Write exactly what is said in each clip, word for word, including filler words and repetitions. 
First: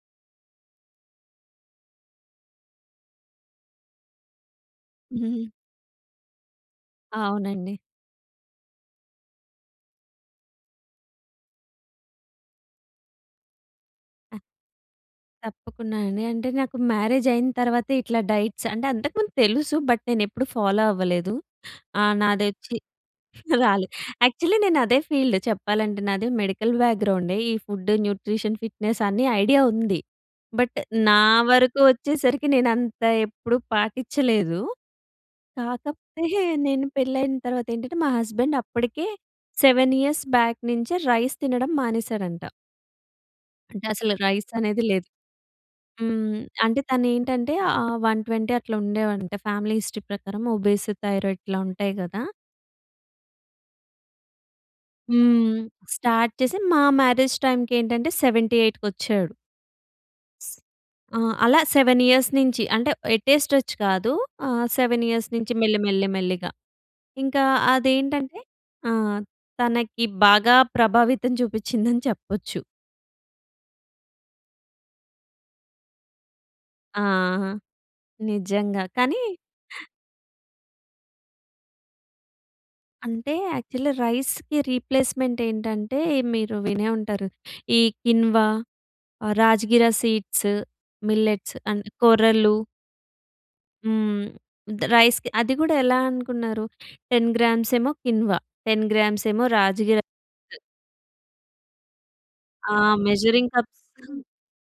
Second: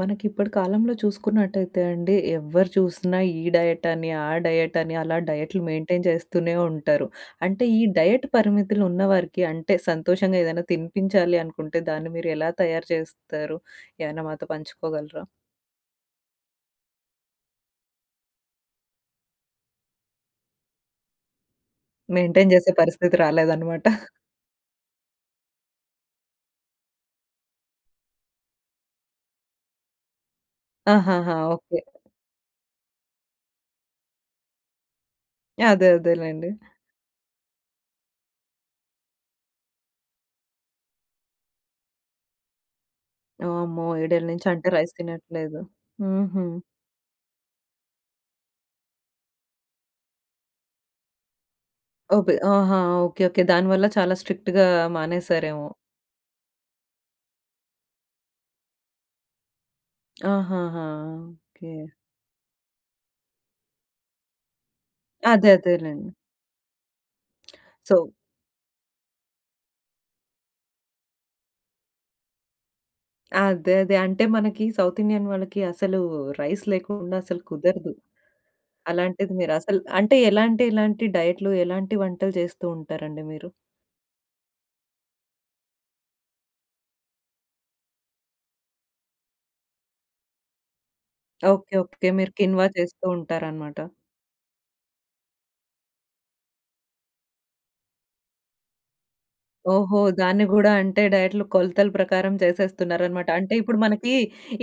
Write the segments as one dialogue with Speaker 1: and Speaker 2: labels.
Speaker 1: మనకి ఇప్పటి కాలంలో చూసుకున్నట్టయితే అండి. ఎవ్వరు చూసినా ఈ డైట్ అని, ఆ డైట్ అని, అలా డైట్‌లు మెయింటైన్ చేస్తూనే ఉంటారు. అంటే
Speaker 2: అవునండి.
Speaker 1: ఈ డైట్ పరిమితులు ఉన్న వారికి అంటే సంతోషంగా ఏదైనా తినిపించాలి అనుకుంటే, దాన్ని మీరు ఎలా తయారు చేస్తారు? ఏమైనా
Speaker 2: ఆ!
Speaker 1: మాతో పంచుకోగలరా?
Speaker 2: తప్పకుండా అండి. అంటే నాకు మ్యారేజ్ అయిన తర్వాతే ఇట్లా డైట్స్ అంటే అంతకుముందు తెలుసు బట్ నేను ఎప్పుడు ఫాలో అవ్వలేదు. ఆ!
Speaker 1: మెయింటైన్ చేసే
Speaker 2: నాదొచ్చి
Speaker 1: పరిస్థితి రాలేదు అనమాట.
Speaker 2: రాలే. యాక్చువలీ నేను అదే ఫీల్డ్ చెప్పాలంటే నాది మెడికల్ బ్యాక్‌గ్రౌండే. ఈ ఫుడ్, న్యూట్రిషన్, ఫిట్‌నెస్ అని ఐడియా ఉంది. బట్ నా
Speaker 1: ఆహాహా! ఓకే.
Speaker 2: వరకు వచ్చేసరికి నేను అంత ఎప్పుడు పాట్టిచలేదు.
Speaker 1: యాహ్! అదే అదే
Speaker 2: కాకపోతే
Speaker 1: లేండి.
Speaker 2: నేను పెళ్లి అయిన తర్వాత ఏంటంటే మా హస్బేండ్ అప్పటికే సెవెన్ ఇయర్స్ బ్యాక్ నించే రైస్ తినడం మానేసాడంట. అంటే
Speaker 1: వామ్మో!
Speaker 2: అసలు
Speaker 1: ఏడేళ్ల నుంచి
Speaker 2: రైస్
Speaker 1: అంటే
Speaker 2: అనేది
Speaker 1: రైస్
Speaker 2: లేదు.
Speaker 1: తినట్లేదు.
Speaker 2: హ్మ్,
Speaker 1: హుహు.
Speaker 2: అంటే తను ఏంటంటే ఆ వన్ ట్వెంటీ అట్లా ఉండేవంట. ఫ్యామిలీ హిస్టరీ ప్రకారం ఒబేసి, థైరాయిడ్ ఇట్లా ఉంటాయి గదా!
Speaker 1: ఓపె ఆహా! ఓకే, ఓకే దానివల్ల చాలా స్ట్రిక్ట్‌గా
Speaker 2: హ్మ్.
Speaker 1: మానేసారేమో.
Speaker 2: స్టార్ట్ చేసి మా మ్యారేజ్ టైమ్‌కి ఏంటంటే సెవెంటీ ఎయిట్ వచ్చాడు.
Speaker 1: ఆహాహా!
Speaker 2: ఆ! అలా
Speaker 1: ఓకే.
Speaker 2: సెవెన్ ఇయర్స్ నించి అంటే ఎట్ ఎ స్ట్రెచ్ కాదు. ఆ! సెవెన్ ఇయర్స్
Speaker 1: అదే
Speaker 2: నించి మెల్లి, మెల్లి,
Speaker 1: అదేలేండి.
Speaker 2: మెల్లిగా. ఇంకా
Speaker 1: సో
Speaker 2: అదేంటంటే ఆ! తనకి బాగా ప్రభావితం చూపిచ్చిందని చెప్పచ్చు.
Speaker 1: అదే అదే. అంటే మనకీ సౌత్ ఇండియన్ వాళ్ళకి అసలూ రైస్ లేకుండా అసలు
Speaker 2: ఆహా!
Speaker 1: కుదరదు.
Speaker 2: నిజంగా. కానీ
Speaker 1: అలాంటిది మీరు అసలు అంటే ఎలాంటి, ఎలాంటి డైట్‌లు ఎలాంటి వంటలు చేస్తూ ఉంటారండి
Speaker 2: అంటే
Speaker 1: మీరు?
Speaker 2: యాక్చలీ రైస్‌కి రీప్లేస్‌మెంట్ ఏంటంటే మీరు వినే ఉంటారు. ఈ కిన్వా, ఆహ్, రాజ్‌గిరా సీడ్స్, మిల్లెట్స్
Speaker 1: ఓకే.
Speaker 2: అన్
Speaker 1: ఓకే. మీరు
Speaker 2: కొర్రలూ.
Speaker 1: కిన్వా చేస్తూ ఉంటారనమాట.
Speaker 2: హ్మ్. ద్ రైస్‌కి అది గూడా ఎలా అనుకున్నారు టెన్ గ్రామ్స్ ఏమో కిన్వా, టెన్ గ్రామ్స్ ఏమో
Speaker 1: ఓహో!
Speaker 2: రాజ్‌గిరా
Speaker 1: దాన్ని
Speaker 2: రైస్.
Speaker 1: గూడా అంటే డైట్‌లు కొలతల ప్రకారం
Speaker 2: ఆ!
Speaker 1: చేసేస్తున్నారనమాట.
Speaker 2: మెజరింగ్
Speaker 1: అంటే ఇప్పుడు
Speaker 2: కప్స్
Speaker 1: మనకీ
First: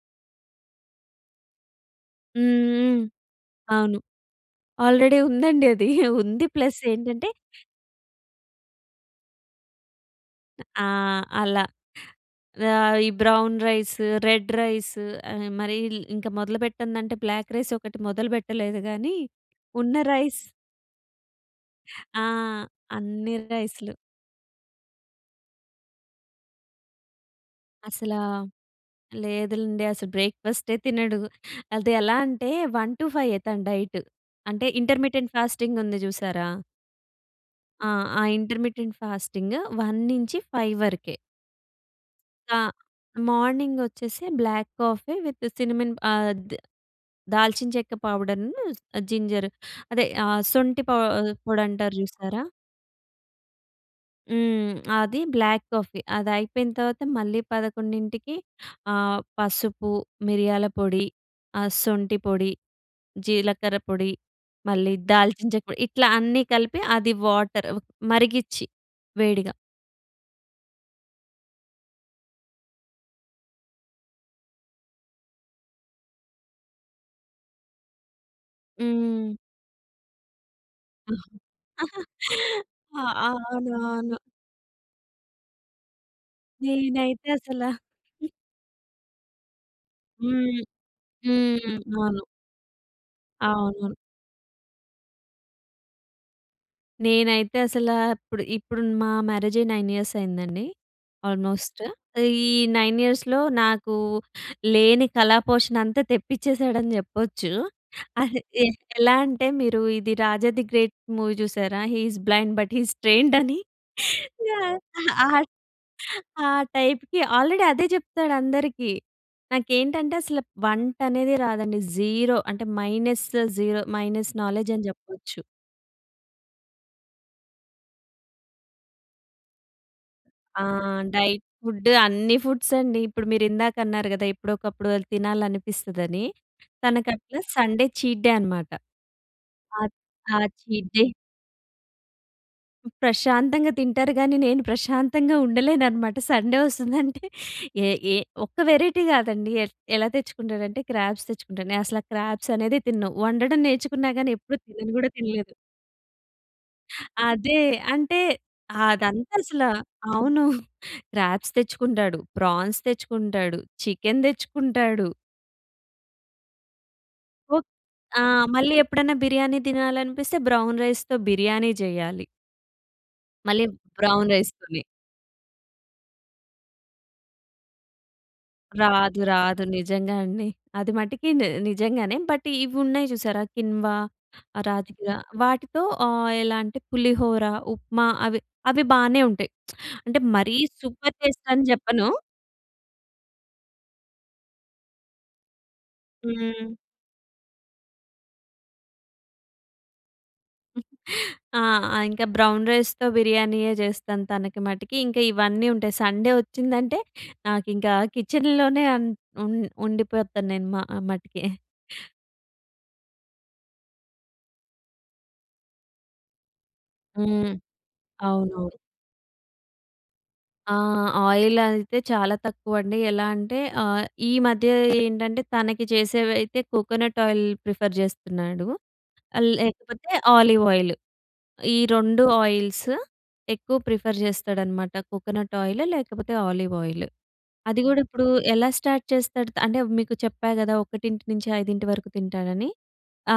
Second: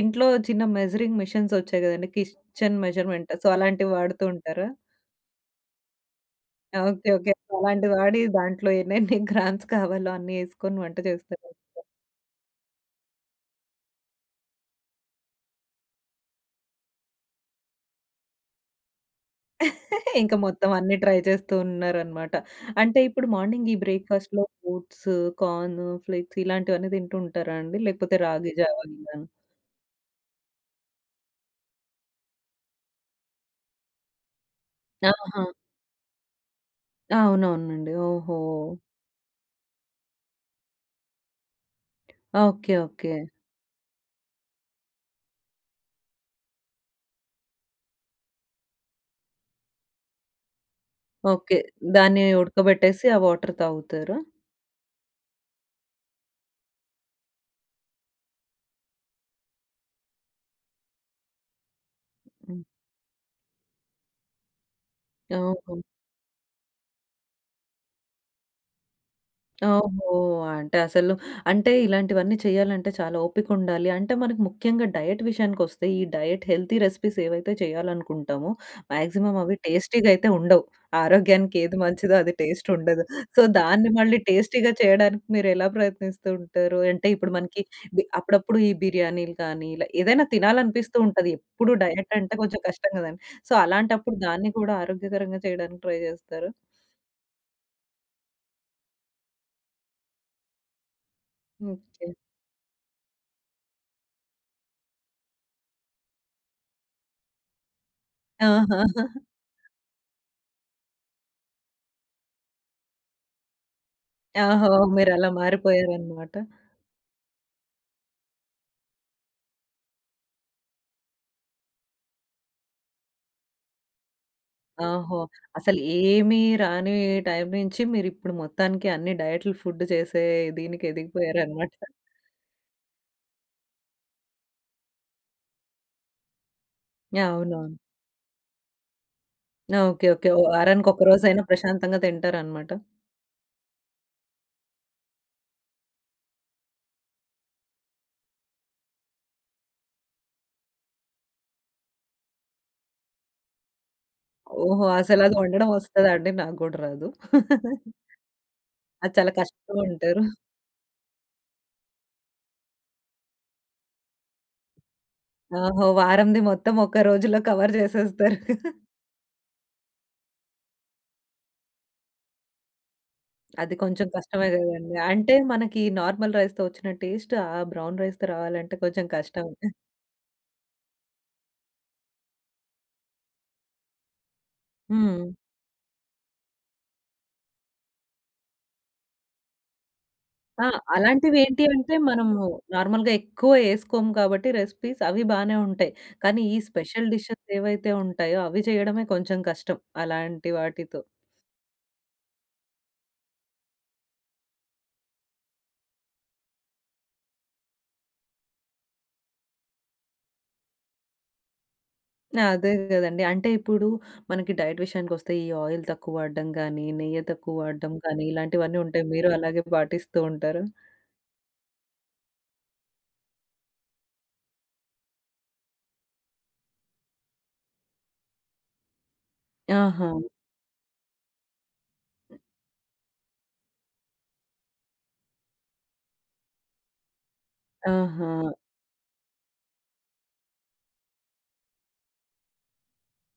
Speaker 1: ఇంట్లో చిన్న మెజరింగ్ మిషన్స్ వచ్చాయి కదండీ
Speaker 2: హ్మ్.
Speaker 1: కిస్‌చెన్
Speaker 2: హ్మ్.
Speaker 1: మెజర్‌మెంట్. సో, అలాంటివి
Speaker 2: అవును.
Speaker 1: వాడుతూ ఉంటారా?
Speaker 2: ఆల్రెడీ ఉందండి అదీ. ఉంది. Plus
Speaker 1: okay.
Speaker 2: ఏంటంటే
Speaker 1: ఓకే. అలాంటిది వాడీ దాంట్లో ఎన్నెన్ని గ్రామ్స్ కావాలో అన్ని
Speaker 2: అ
Speaker 1: ఏసుకొని
Speaker 2: ఆ!
Speaker 1: వంట చేస్తార
Speaker 2: అలా.
Speaker 1: [unintelligible]
Speaker 2: ఆహ్, ఈ బ్రౌన్ రైస్, రెడ్ రైస్ ఆహ్, మరీల్ ఇంక మొదలు పెట్టందంటే బ్లాక్ రైస్ ఒకటి మొదలు పెట్టలేదు గానీ ఉన్న
Speaker 1: ఇంక
Speaker 2: రైస్
Speaker 1: మొత్తం అన్ని ట్రై చేస్తూ
Speaker 2: ఆ!
Speaker 1: ఉన్నారనమాట. అంటే ఇప్పుడు
Speaker 2: అన్నీ
Speaker 1: మార్నింగ్ ఈ
Speaker 2: రైస్‌లు.
Speaker 1: బ్రేక్‌ఫాస్ట్‌లో ఫ్రూట్స్, కార్ను, ఫ్లేక్స్ ఇలాంటివన్నీ తింటూ ఉంటారా అండి? లేకపోతే
Speaker 2: అసలా
Speaker 1: రాగి జావా ఇలా!
Speaker 2: లేదులెండి. అసలు బ్రేక్‌ఫస్టే తినడు. అది ఎలా అంటే వన్ టు ఫైయ్యే తన డైట్. అంటే ఇంటర్‌మిటెంట్
Speaker 1: ఆహా!
Speaker 2: ఫాస్టింగ్ ఉంది చూశారా? ఆ!
Speaker 1: అవునవునండి.
Speaker 2: ఆ!
Speaker 1: ఓహో!
Speaker 2: Intermittent fasting. వన్ నుంచి ఫైవ్ వరకే. ఆ!
Speaker 1: Okay, okay.
Speaker 2: మార్నింగ్ వచ్చేసి బ్లాక్ కాఫీ విత్ సినమన్ ఆహ్, ద్ దాల్చిన చెక్క పౌడర్, జింజర్ అదే ఆహ్, సొంటి ప
Speaker 1: ఓకే.
Speaker 2: పొడి అంటారు
Speaker 1: దాన్ని
Speaker 2: చూసారా!
Speaker 1: ఉడకబెట్టేసి ఆ వాటర్ తాగుతారా?
Speaker 2: హ్మ్. అది బ్లాక్ కాఫీ అదయిపోయిన తర్వాత మళ్ళీ పదకొండింటికి ఆహ్, పసుపు మిరియాల పొడి, ఆహ్, సొంటి పొడి,
Speaker 1: హ్మ్.
Speaker 2: జీలకర్ర పొడి, మళ్ళీ దాల్చించిన చెక్క
Speaker 1: ఓహో!
Speaker 2: పొడి, ఇట్లా అన్నీ కలిపి అది వాటర్ మరిగిచ్చి వేడిగా
Speaker 1: ఓహో! అంటే అసలు అంటే ఇలాంటివన్నీ చేయాలంటే చాలా ఓపికుండాలి. అంటే మనకి ముఖ్యంగా డైట్ విషయానికి వస్తే ఈ డైట్ హెల్తీ రెసిపీస్ ఏవైతే చేయాలనుకుంటామో,
Speaker 2: హ్మ్.
Speaker 1: మాక్సిమం అవి టేస్టీ‌గా అయితే ఉండవు. ఆరోగ్యానికి ఏది మంచిదో అది టేస్ట్
Speaker 2: ఆ!
Speaker 1: ఉండదు. సో
Speaker 2: అవును.
Speaker 1: దాన్ని
Speaker 2: అవును.
Speaker 1: మళ్ళీ టేస్టీ‌గా చేయడానికి మీరెలా ప్రయత్నిస్తూ ఉంటారు? అంటే
Speaker 2: నేనైతే
Speaker 1: ఇప్పుడు మనకి
Speaker 2: అసలా
Speaker 1: బి అప్పుడప్పుడు ఈ బిర్యానీలు కానీ ఇలా ఏదైనా
Speaker 2: హ్మ్.
Speaker 1: తినాలి అనిపిస్తూ ఉంటది. ఎప్పుడు
Speaker 2: హ్మ్.
Speaker 1: డైట్
Speaker 2: అవును.
Speaker 1: అంటే కొంచెం కష్టం కదా! సో
Speaker 2: అవును.
Speaker 1: అలాంటప్పుడు దాన్ని కూడా ఆరోగ్యకరంగా చేయడానికి ట్రై చేస్తారా?
Speaker 2: నేనైతే అసల, ఇప్పుడు, ఇప్పుడు మా మ్యారేజ్ అయి నైన్ ఇయర్స్ అయిందండి ఆల్మోస్ట్.
Speaker 1: ఓకే.
Speaker 2: ఈ నైన్ ఇయర్స్‌లో నాకు లేని కళా పోషణ అంతా తెప్పించేసాడని చెప్పొచ్చు. అది ఎ
Speaker 1: ఆహా!
Speaker 2: ఎలా అంటే మీరు ఇది 'రాజా ది గ్రేట్ మూవీ' చూసారా? He is blind but he is trained అని.
Speaker 1: ఓహో! మీరు
Speaker 2: ఆ,
Speaker 1: అలా మారిపోయారన్నమాట.
Speaker 2: ఆ టైప్‌కి ఆల్రెడీ అదే చెప్తాడు అందరికి. నాకేంటంటే అసలు వంట అనేది రాదండి, జీరో అంటే మైనస్ జీరో మైనస్ నాలెడ్జ్ అని
Speaker 1: ఓహో!
Speaker 2: చెప్పొచ్చు.
Speaker 1: అసలు ఏమి రాని టైమ్ నుంచి మీరు ఇప్పుడు మొత్తానికి అన్ని డైట్‌లు ఫుడ్ చేసే
Speaker 2: ఆ!
Speaker 1: దీనికి
Speaker 2: డైట్
Speaker 1: ఎదిగిపోయారన్నమాట.
Speaker 2: ఫుడ్ అన్నీ ఫుడ్స్ అండి. ఇప్పుడు మీరిందాక అన్నారు కదా! ఎప్పుడో ఒకప్పుడు తినాలని అనిపిస్తదని,
Speaker 1: యాహ్!
Speaker 2: తనకట్లా
Speaker 1: అవునవును.
Speaker 2: సండే చీట్ డే అనమాట. ఆ!
Speaker 1: Okay okay.
Speaker 2: ఆ!
Speaker 1: వారానికి
Speaker 2: చీట్ డే.
Speaker 1: ఒకరోజు అయిన ప్రశాంతంగా తింటారన్నమాట.
Speaker 2: ప్రశాంతంగా తింటారు గాని నేను ప్రశాంతంగా ఉండలేనన్నమాట. సండే వస్తుందంటే ఏ ఏ ఒక్క వేరైటీ కాదండి ఎ ఎలా తెచ్చుకుంటాడంటే క్రాబ్స్ తెచ్చుకుంటాడు. నేనసలా క్రాబ్స్ అనేదే తినను. వండడం నేర్చుకున్నా గాని ఎప్పుడు
Speaker 1: ఓహో!
Speaker 2: తినను కూడా
Speaker 1: అసలు అది
Speaker 2: తినలేదు.
Speaker 1: వండడం వస్తదా అండి? నాకు కూడా రాదు.
Speaker 2: అదే అంటే
Speaker 1: అది చాలా
Speaker 2: అదంతా అసల
Speaker 1: కష్టం అంటారు.
Speaker 2: అవును. క్రాబ్స్ తెచ్చుకుంటాడు, ప్రాన్స్ తెచ్చుకుంటాడు, చికెన్ తెచ్చుకుంటాడు
Speaker 1: ఓహో! వారంది మొత్తం ఒక్క రోజులో కవర్
Speaker 2: ఆ!
Speaker 1: చేసేస్తారు.
Speaker 2: మళ్ళీ ఎప్పుడన్నా బిర్యానీ తినాలనిపిస్తే బ్రౌన్ రైస్‌తో బిర్యానీ చెయ్యాలి. మళ్ళి
Speaker 1: అది కొంచెం
Speaker 2: బ్రౌన్
Speaker 1: కష్టమే
Speaker 2: రైస్‌ తోని.
Speaker 1: కదండీ! అంటే మనకి నార్మల్ రైస్‌తో వచ్చిన టేస్ట్ ఆ బ్రౌన్ రైస్‌తో రావాలంటే కొంచెం
Speaker 2: రాదు,
Speaker 1: కష్టం.
Speaker 2: రాదు. నిజంగా అండి. అది మటికి ని నిజంగానే. బట్ ఇవి ఉన్నాయి చూసారా కిన్వా, రాధిగా
Speaker 1: హ్మ్.
Speaker 2: వాటితో ఆహ్, ఎలా అంటే పులిహోర, ఉప్మా అవి, అవి బానే ఉంటాయి. అంటే మరీ
Speaker 1: ఆ!
Speaker 2: సూపర్
Speaker 1: అలాంటివి
Speaker 2: టేస్ట్
Speaker 1: ఏంటి
Speaker 2: అని
Speaker 1: అంటే,
Speaker 2: చెప్పను.
Speaker 1: మనము నార్మల్‌గా ఎక్కువ వేసుకోము కాబట్టి రెసిపీస్ అవి బానే ఉంటాయి. కానీ ఈ
Speaker 2: హ్మ్.
Speaker 1: స్పెషల్ డిషెస్ ఏవైతే ఉంటాయో అవి చేయడమే కొంచెం కష్టం అలాంటి వాటితో.
Speaker 2: ఆ! ఇంకా బ్రౌన్ రైస్‌తో బిర్యానీయే చేస్తాను తనకి మటికి. ఇంకా ఇవన్నీ ఉంటాయి. సండే వచ్చిందంటే నాకింక కిచెన్‌లోనే అన్ ఉం ఉండిపోతాను నేను మా మటికి.
Speaker 1: ఆ! అదే కదండీ! అంటే ఇప్పుడు మనకి డైట్ విషయానికి వస్తే ఈ ఆయిల్ తక్కువ వాడడం కానీ, నెయ్యి
Speaker 2: హ్మ్.
Speaker 1: తక్కువ వాడడం కానీ,
Speaker 2: అవునవును.
Speaker 1: ఇలాంటివన్నీ ఉంటాయి మీరు అలాగే పాటిస్తూ ఉంటారా?
Speaker 2: ఆ! ఆయిల్ అయితే చాలా తక్కువండి. ఎలా అంటే ఆహ్, ఈ మధ్య ఏంటంటే తనకి చేసేవైతే కోకోనట్ ఆయిల్ ప్రిఫర్ చేస్తున్నాడు. ఆహ్, లేకపోతే
Speaker 1: ఆహా!
Speaker 2: Olive oil. ఈ రెండు ఆయిల్స్ ఎక్కువ ప్రిఫర్ చేస్తాడనమాట కోకోనట్ ఆయిల్ లేకపోతే ఆలివ్ ఆయిల్. అది కూడా ఇప్పుడు
Speaker 1: ఆహా!
Speaker 2: ఎలా స్టార్ట్ చేస్తాడు అంటే మీకు చెప్పా కదా ఒకటింటి నుంచి ఐదింటి వరకు తింటాడని.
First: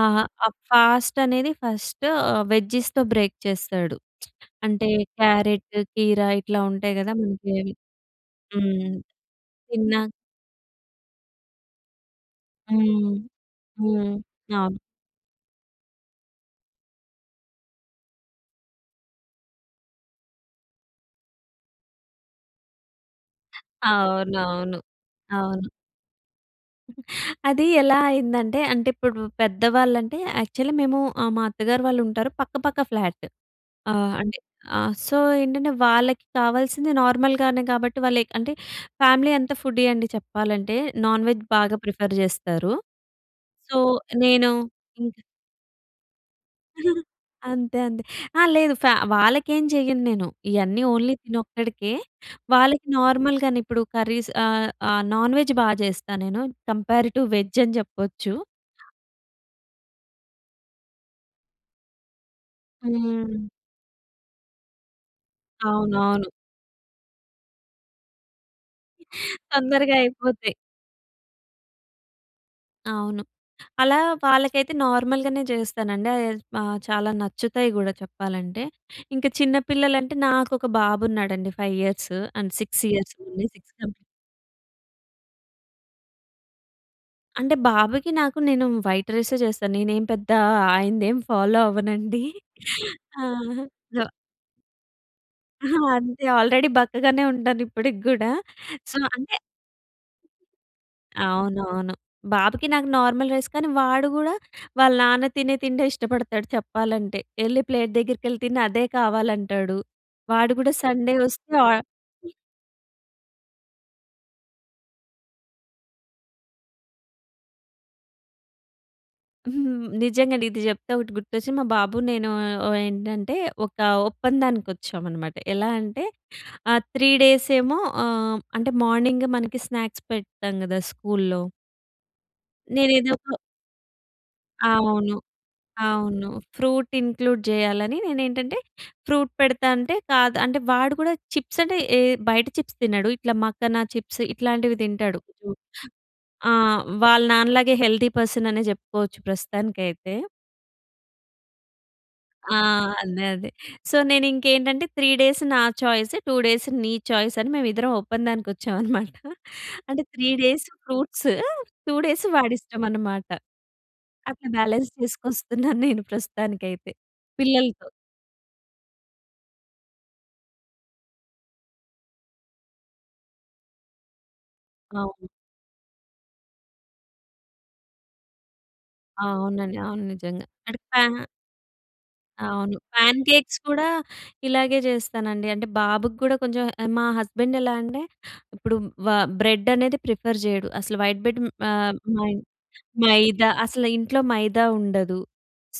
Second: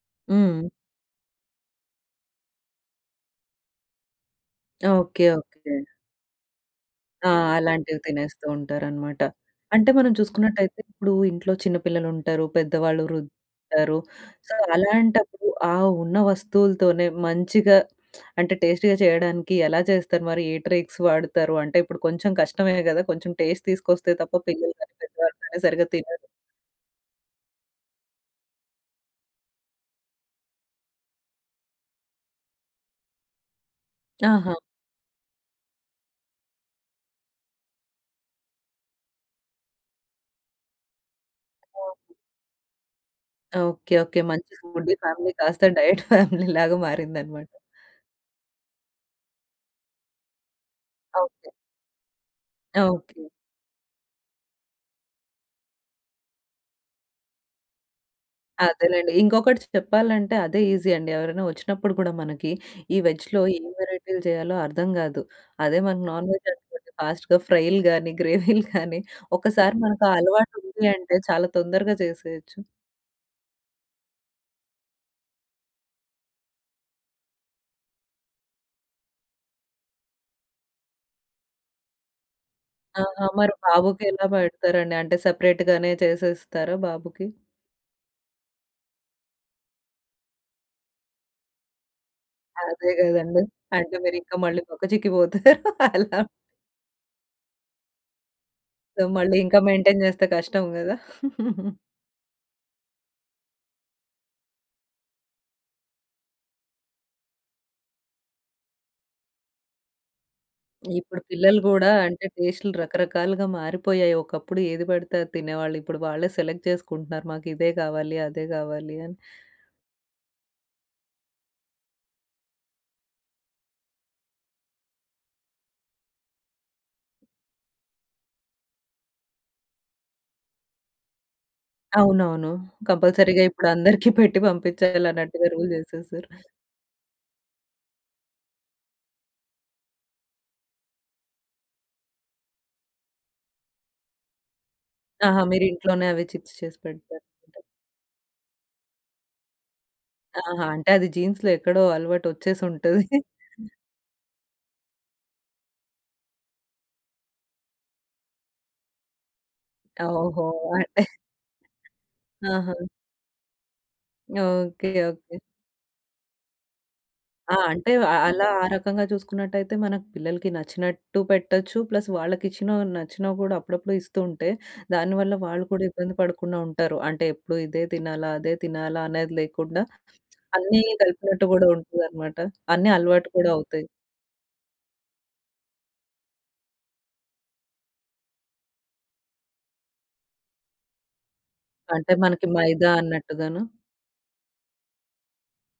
Speaker 2: ఆహా! ఆ
Speaker 1: హ్మ్.
Speaker 2: ఫాస్ట్ అనేది ఫస్ట్ వెజ్జిస్‌‌తో బ్రేక్ చేస్తాడు. అంటే
Speaker 1: ఓకె,
Speaker 2: క్యారట్,
Speaker 1: ఓకె.
Speaker 2: కీర ఇట్లా ఉంటాయి కదా!
Speaker 1: ఆ!
Speaker 2: [unintelligible]
Speaker 1: అలాంటివి తినేస్తూ
Speaker 2: హ్మ్,
Speaker 1: ఉంటారనమాట. అంటే
Speaker 2: తిన్నా
Speaker 1: మనం చూసుకున్నట్టయితే ఇప్పుడు ఇంట్లో చిన్న పిల్లలు ఉంటారు, పెద్దవాళ్ళు,
Speaker 2: హ్మ్.
Speaker 1: వృద్ధులు ఉంటారు.
Speaker 2: హ్మ్.
Speaker 1: సో,
Speaker 2: అవును.
Speaker 1: అలాంటప్పుడు ఆ ఉన్న వస్తువులతోనే మంచిగా అంటే టేస్టీగా చేయడానికి ఎలా చేస్తారు మరి? ఏ ట్రైక్స్ వాడతారు? అంటే ఇప్పుడు కొంచెం కష్టమే కద! కొంచెం టేస్ట్ తీసుకొస్తే తప్ప పిల్లలు
Speaker 2: అవునవును.
Speaker 1: గానీ పెద్దవాళ్ళు గానీ
Speaker 2: అవును.
Speaker 1: సరిగ్గా తినరు.
Speaker 2: అది ఎలా అయిందంటే, అంటే ఇప్పుడు పెద్దవాళ్ళంటే యాక్చువల్లీ మేము మా అత్తగారు వాళ్ళు ఉంటారు, పక్క పక్క ఫ్లాట్. ఆహ్, అంటే
Speaker 1: ఆహా!
Speaker 2: ఆహ్, సో ఏంటంటే వాళ్ళకి కావాల్సింది నార్మల్‌గానే కాబట్టి వాళ్ళు అంటే ఫ్యామిలీ అంత ఫుడ్డీ అండి చెప్పాలంటే, నాన్ వెజ్ బాగా
Speaker 1: హ్మ్.
Speaker 2: ప్రిఫర్ చేస్తారు. So
Speaker 1: okay, okay.
Speaker 2: నేను
Speaker 1: మంచి ఫుడ్ ఫ్యామిలీ కాస్త డైట్ ఫ్యామిలీ లాగా మారిందనమాట.
Speaker 2: అంతే అండి. ఆ! లేదు ఫ్యా వాళ్ళకెం చెయ్యను నేను. ఇయన్నీ ఓన్లీ
Speaker 1: ఓకె.
Speaker 2: తినొక్కడికే. వాళ్ళకి
Speaker 1: ఓకె.
Speaker 2: నార్మల్‌గానే, ఇప్పుడు కర్రీస్ ఆహ్, ఆ! నాన్ వేజ్ బాగా చేస్తా నేను, కంపారెడ్ టు వెజ్ అని చెప్పచ్చు.
Speaker 1: అదేనండి. ఇంకొకటి చెప్పాలంటే అదే ఈజీ అండి. ఎవరైనా వచ్చినప్పుడు కూడా మనకి ఈ వెజ్‌లో
Speaker 2: హ్మ్.
Speaker 1: ఏం వెరైటీలు చేయాలో అర్థం కాదు. అదే మన నాన్
Speaker 2: అవునవును.
Speaker 1: వెజ్ అనుకోండి ఫాస్ట్‌గా ఫ్రైలు గానీ, గ్రేవీలు గానీ. ఒకసారి
Speaker 2: తొందరగా
Speaker 1: మనకు
Speaker 2: అయిపోతాయి.
Speaker 1: అలవాటు ఉంది అంటే చాలా తొందరగా చేసేయొచ్చు.
Speaker 2: అవును. అలా వాళ్ళకైతే నార్మల్‌గనే చేస్తానండి. అద్ ఆ! చాలా నచ్చుతాయి కూడా చెప్పాలంటే. ఇంకా చిన్న పిల్లలంటే నాకొక బాబు ఉన్నాడండి. Five years and six years.
Speaker 1: ఆహా! మరి బాబుకి ఎలా పెడతారండి? అంటే సెపరేట్‌ గానే చేసేస్తారా బాబుకి?
Speaker 2: అంటే బాబుకి నాకు నేను వైట్ రైసే చేస్తాను. నేనేమి పెద్ద ఆయనదేం ఫాలో అవ్వనండి.
Speaker 1: అదే కదండీ. అంటే మీరు ఇంకా మళ్ళీ బక్క చిక్కిపోతారు,
Speaker 2: ఆ!
Speaker 1: అలా.
Speaker 2: అంతే ఆల్రెడీ బక్కగానే ఉంటాను ఇప్పటికి కూడా. సో
Speaker 1: సో
Speaker 2: అంటే
Speaker 1: మళ్ళి ఇంకా మెయింటైన్ చేస్తే కష్టం కదా.
Speaker 2: అవునవును. బాబుకి నాకు నార్మల్ రైస్ కానీ వాడు కూడా వాళ్ళ నాన్న తినే తిండే ఇష్టపడతాడు చెప్పాలంటే. ఎళ్ళి ప్లేట్ దగ్గరికి వెళ్ళి తిని అదే కావాలంటాడు. వాడు కూడా సండే
Speaker 1: ఇప్పుడు
Speaker 2: వస్తే
Speaker 1: పిల్లలు
Speaker 2: ఓ
Speaker 1: కూడా అంటే టేస్ట్‌లు రకరకాలుగా మారిపోయాయి. ఒకప్పుడు ఏది పడితే అది తినేవాళ్ళు. ఇప్పుడు వాళ్ళే సెలెక్ట్ చేసుకుంటున్నారు. మాకిదే కావాలి, అదే కావాలి అని.
Speaker 2: హ్మ్. నిజంగా. ఇది చెప్తే ఒకటి గుర్తొచ్చింది. మా బాబు నేను ఓ ఏంటంటే ఒక ఒప్పందానికి వచ్చామనమాట. ఎలా అంటే ఆహ్, త్రీ డేస్ ఏమో ఆహ్, అంటే మార్నింగ్ మనకి స్నాక్స్ పెడతాం కదా స్కూల్‌లో.
Speaker 1: అవునవును.
Speaker 2: నేనేదో ఒక
Speaker 1: కంపల్సరీగా ఇప్పుడు అందరికి పెట్టి పంపించాలి
Speaker 2: అవును.
Speaker 1: అన్నట్టుగా రూల్
Speaker 2: అవును.
Speaker 1: చేసేసారు.
Speaker 2: ఫ్రూట్ ఇంక్లూడ్ చేయాలని నేను ఏంటంటే, ఫ్రూట్ పెడతా అంటే కాదు అంటే వాడు కూడా చిప్స్ అంటే ఏ బయట చిప్స్ తినడు. ఇట్లా మక్కన చిప్స్ ఇట్లాంటివి తింటాడు.
Speaker 1: ఆహా! మీరు ఇంట్లోనే అవి
Speaker 2: ఆ!
Speaker 1: చిప్స్ చేసి
Speaker 2: వాళ్ళ
Speaker 1: పెడతారు.
Speaker 2: నాన్న
Speaker 1: అంటే
Speaker 2: లాగే హెల్తీ పర్సన్ అనే చెప్పుకోవచ్చు ప్రస్తుతానికైతే.
Speaker 1: ఆహా! అంటే అది జీన్స్‌లో ఎక్కడో అలవాటు
Speaker 2: ఆ!
Speaker 1: వచ్చేసి ఉంటది.
Speaker 2: అదే. అదే. సో నేను ఇంకేంటంటే త్రీ డేస్ నా చాయిస్, టూ డేస్ నీ చాయిస్ అని మేమిద్దరం ఒప్పందానికి వచ్చాం అన్నమాట. అంటే త్రీ
Speaker 1: ఓహో!
Speaker 2: డేస్
Speaker 1: అంటే
Speaker 2: ఫ్రూట్స్, టూ డేస్ వాడి
Speaker 1: ఆహా!
Speaker 2: ఇష్టం అన్నమాట. అట్లా
Speaker 1: ఓకే.
Speaker 2: Balance
Speaker 1: okay.
Speaker 2: చేసుకొస్తున్నాను నేను ప్రస్తుతానికి అయితే.
Speaker 1: ఆ!
Speaker 2: పిల్లలతో
Speaker 1: అంటే‌ అ అలా ఆ రకంగా చూసుకున్నట్టయితే మన‌కు పిల్లలకి నచ్చినట్టు పెట్టొచ్చు, ప్లస్ వాళ్ళకి ఇచ్చిన‌వి నచ్చినవి కూడా అప్పుడప్పుడు ఇస్తూ ఉంటే,
Speaker 2: అవును.
Speaker 1: దానివల్ల వాళ్ళు కూడా ఇబ్బంది పడకుండా ఉంటారు. అంటే ఎప్పుడు ఇదే తినాలా? అదే తినాలా? అనేది
Speaker 2: అవునండి.
Speaker 1: లేకుండా,
Speaker 2: అవును. నిజంగా అంటే
Speaker 1: అన్నీ
Speaker 2: ప్యా
Speaker 1: కలిపినట్టు కూడా ఉంటుందనమాట.
Speaker 2: అవును.
Speaker 1: అన్నీ
Speaker 2: ప్యాన్
Speaker 1: అలవాటు కూడా
Speaker 2: కేక్స్ కూడా
Speaker 1: అవుతాయి.
Speaker 2: ఇలాగే చేస్తానండి. అంటే బాబుకి కూడా కొంచెం ఆహ్, మా హస్బెండ్ ఎలా అంటే, ఇప్పుడు వ బ్రెడ్ అనేది ప్రిఫర్ చేయడు. అసలు వైట్ ‌బ్రెడ్ ఆహ్,
Speaker 1: అంటే
Speaker 2: మై‌న్
Speaker 1: మనకి మైదా
Speaker 2: మైదా
Speaker 1: అన్నట్టుగాను.
Speaker 2: అసలు ఇంట్లో మైదా ఉండదు.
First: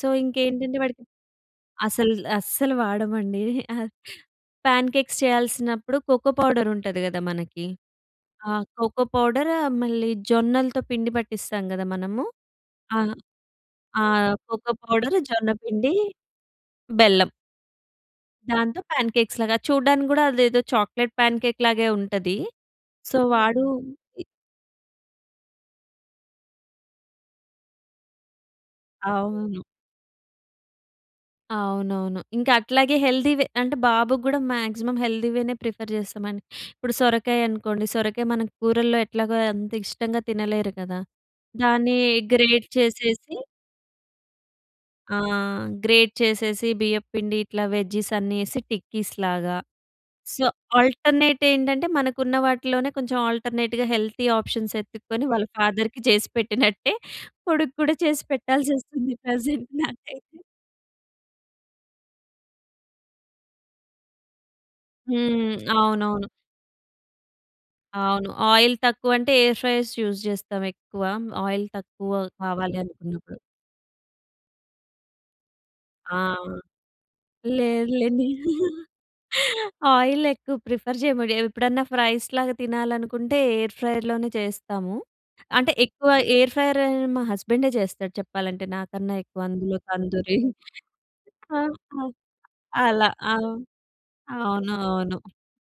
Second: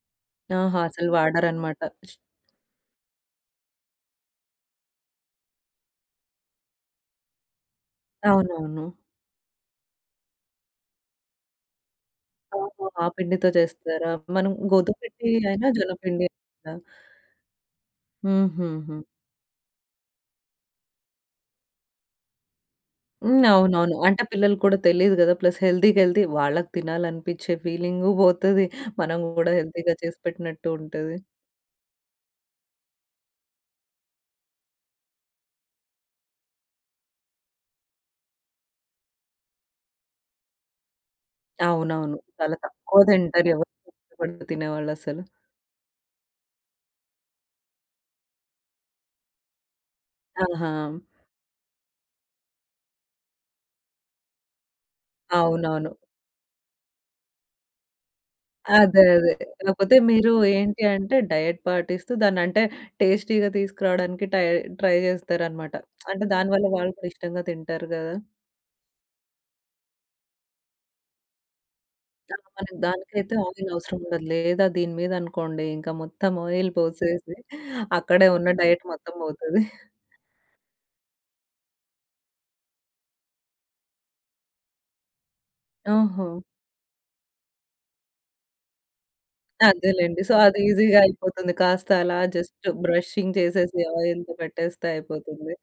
Speaker 2: సో ఇంకేంటంటే
Speaker 1: ఆహా!
Speaker 2: వాడికి
Speaker 1: అసలు వాడరనమాట.
Speaker 2: అసలు‌ అస్సలు వాడమండి. ప్యాన్ కేక్స్ చేయాల్సినప్పుడు కోకో పౌడర్ ఉంటది కదా! మనకి. ఆ
Speaker 1: అవునవును.
Speaker 2: కోకో పౌడరు, మళ్ళీ జొన్నలతో పిండి పట్టిస్తాం కదా! మనము.
Speaker 1: ఓహో!
Speaker 2: ఆ!
Speaker 1: ఆ పిండితో
Speaker 2: ఆ
Speaker 1: చేస్తారా? మనం
Speaker 2: కోకో
Speaker 1: గోధుమ
Speaker 2: పౌడర్,
Speaker 1: పిండి అయినా
Speaker 2: జొన్నపిండి,
Speaker 1: జొన్నపిండి అయినా.
Speaker 2: బెల్లం. దాంతో
Speaker 1: హుహు‌హు.
Speaker 2: ప్యాన్ కేక్స్‌ లాగా చూడ్డానికి కూడా అదేదో చాక్లేట్ ప్యాన్‌ కేక్ లాగే ఉంటది. సో
Speaker 1: హ్మ్.
Speaker 2: వాడు
Speaker 1: అవునవును. అంటే
Speaker 2: ఈ
Speaker 1: పిల్లలకి కూడా తెలియదు కదా! ప్లస్ హెల్తీ‌కి హెల్తీ. వాళ్ళకి తినాలని అనిపించే ఫీలింగు పోతది, మనం కూడా
Speaker 2: అవును.
Speaker 1: హెల్తీగా చేసిపెట్టినట్టు ఉంటది.
Speaker 2: అవునవును. ఇంకా అట్లాగే హెల్తీవె అంటే, బాబుకి గూడా మాక్సిమం హెల్తీ వేనే ప్రిఫర్ చేస్తామండి. ఇప్పుడు సొరకాయ అనుకోండి. సొరకాయ మన కూరల్లో ఎట్లాగో అంత ఇష్టంగా తినలేరు కదా, దాన్ని
Speaker 1: అవునవును. చాలా
Speaker 2: గ్రేట్
Speaker 1: తక్కువ
Speaker 2: చేసేసి.
Speaker 1: తింటారు. ఎవరు ఇష్టపడి తినేవాళ్ళు
Speaker 2: ఆ!
Speaker 1: అసలు.
Speaker 2: గ్రేట్ చేసేసి బియ్యం పిండి ఇట్లా వెజీస్ అన్నీ ఎసి, టిక్కీస్‌ లాగా. సో,
Speaker 1: ఆహా!
Speaker 2: ఆల్టర్నేట్ ఏంటంటే మనకు ఉన్న వాటిలోనే కొంచెం ఆల్టర్నేట్‌గా హెల్తీ ఆప్షన్స్ ఎత్తుక్కొని, వాళ్ళ
Speaker 1: అవునవును.
Speaker 2: ఫాదర్‌కీ చేసి పెట్టినట్టే, కొడుకు కూడా చేసి
Speaker 1: అదే,
Speaker 2: పెట్టాల్సొస్తుంది
Speaker 1: అదే.
Speaker 2: ప్రెజెంట్
Speaker 1: లేపోతే మీరు
Speaker 2: నాకైతే.
Speaker 1: ఏంటి అంటే, డైట్ పాటిస్తూ దాన్ని అంటే టేస్టీ‌గా తీసుకురావడానికి టై, ట్రై
Speaker 2: హ్మ్.
Speaker 1: చేస్తారన్నమాట. అంటే
Speaker 2: అవునవును.
Speaker 1: దాని వల్ల వాళ్ళు కూడా ఇష్టంగా తింటారు గదా.
Speaker 2: అవును. ఆయిల్ తక్కువ అంటే, ఎయిర్ ఫ్రైయర్స్ యూజ్ చేస్తాం ఎక్కువ. ఆయిల్ తక్కువ
Speaker 1: [unintelligible] మరి
Speaker 2: కావాలి
Speaker 1: దానికైతే
Speaker 2: అనుకున్నప్పుడు.
Speaker 1: ఆయిల్ అవసరం ఉండదు. లేదా దీని మీద అనుకోండి. ఇంక
Speaker 2: ఆ!
Speaker 1: మొత్తం ఆయిల్ పోసేసి,
Speaker 2: లేదులేదు.
Speaker 1: అక్కడే ఉన్న డైట్ మొత్తం పోతది.
Speaker 2: ఆయిల్ ఎక్కువ ప్రిఫర్ చేయమండి. ఎప్పుడన్నా ఫ్రైస్‌ లాగా తినాలనుకుంటే, ఎయిర్ ఫ్రైయర్‌ లోనె చేస్తాము. అంటే, ఎక్కువ
Speaker 1: ఓహో!
Speaker 2: ఎయిర్ ఫ్రైయర్ మా హస్బెండే చేస్తాడు. చెప్పాలంటే, నాకన్నా ఎక్కువ అందులో
Speaker 1: అదేలెండి. సో,
Speaker 2: తందూరి
Speaker 1: అది ఈజీగా అయిపోతుంది.
Speaker 2: ఆ!
Speaker 1: కాస్త
Speaker 2: ఆ!
Speaker 1: అలా జస్ట్
Speaker 2: అలా
Speaker 1: బ్రషింగ్
Speaker 2: ఆ!
Speaker 1: చేసేసి ఆయిల్‌లో
Speaker 2: అవును,
Speaker 1: పెట్టేస్తే
Speaker 2: అవును.
Speaker 1: అయిపోతుంది.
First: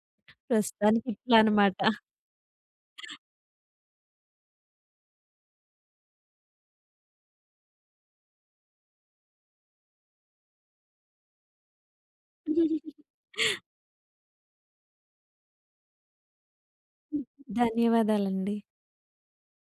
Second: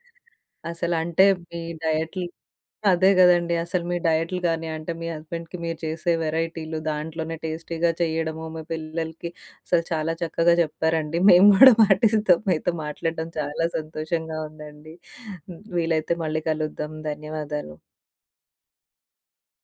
Speaker 1: అసలు
Speaker 2: ప్రస్తుతానికి
Speaker 1: అంటే,
Speaker 2: ఇట్లా
Speaker 1: మీ
Speaker 2: అనమాట.
Speaker 1: డైట్‌లు అదే కదండీ. అసలు మీ డైట్‌లు కాని అంటే, మీ హస్బెండ్‌కీ మీరు చేసే వెరైటీలు, దాంట్లోనే టేస్టీగా చేయడము. మీ పిల్లలకి అసలు చాలా చక్కగా చెప్పారండి. మేము గూడా పాటిస్తాం. మీతో మాట్లాడడం చాలా సంతోషంగా ఉందండి. వీలైతే మళ్ళీ కలుద్దాం. ధన్యవాదాలు.
Speaker 2: ధన్యవాదాలండి.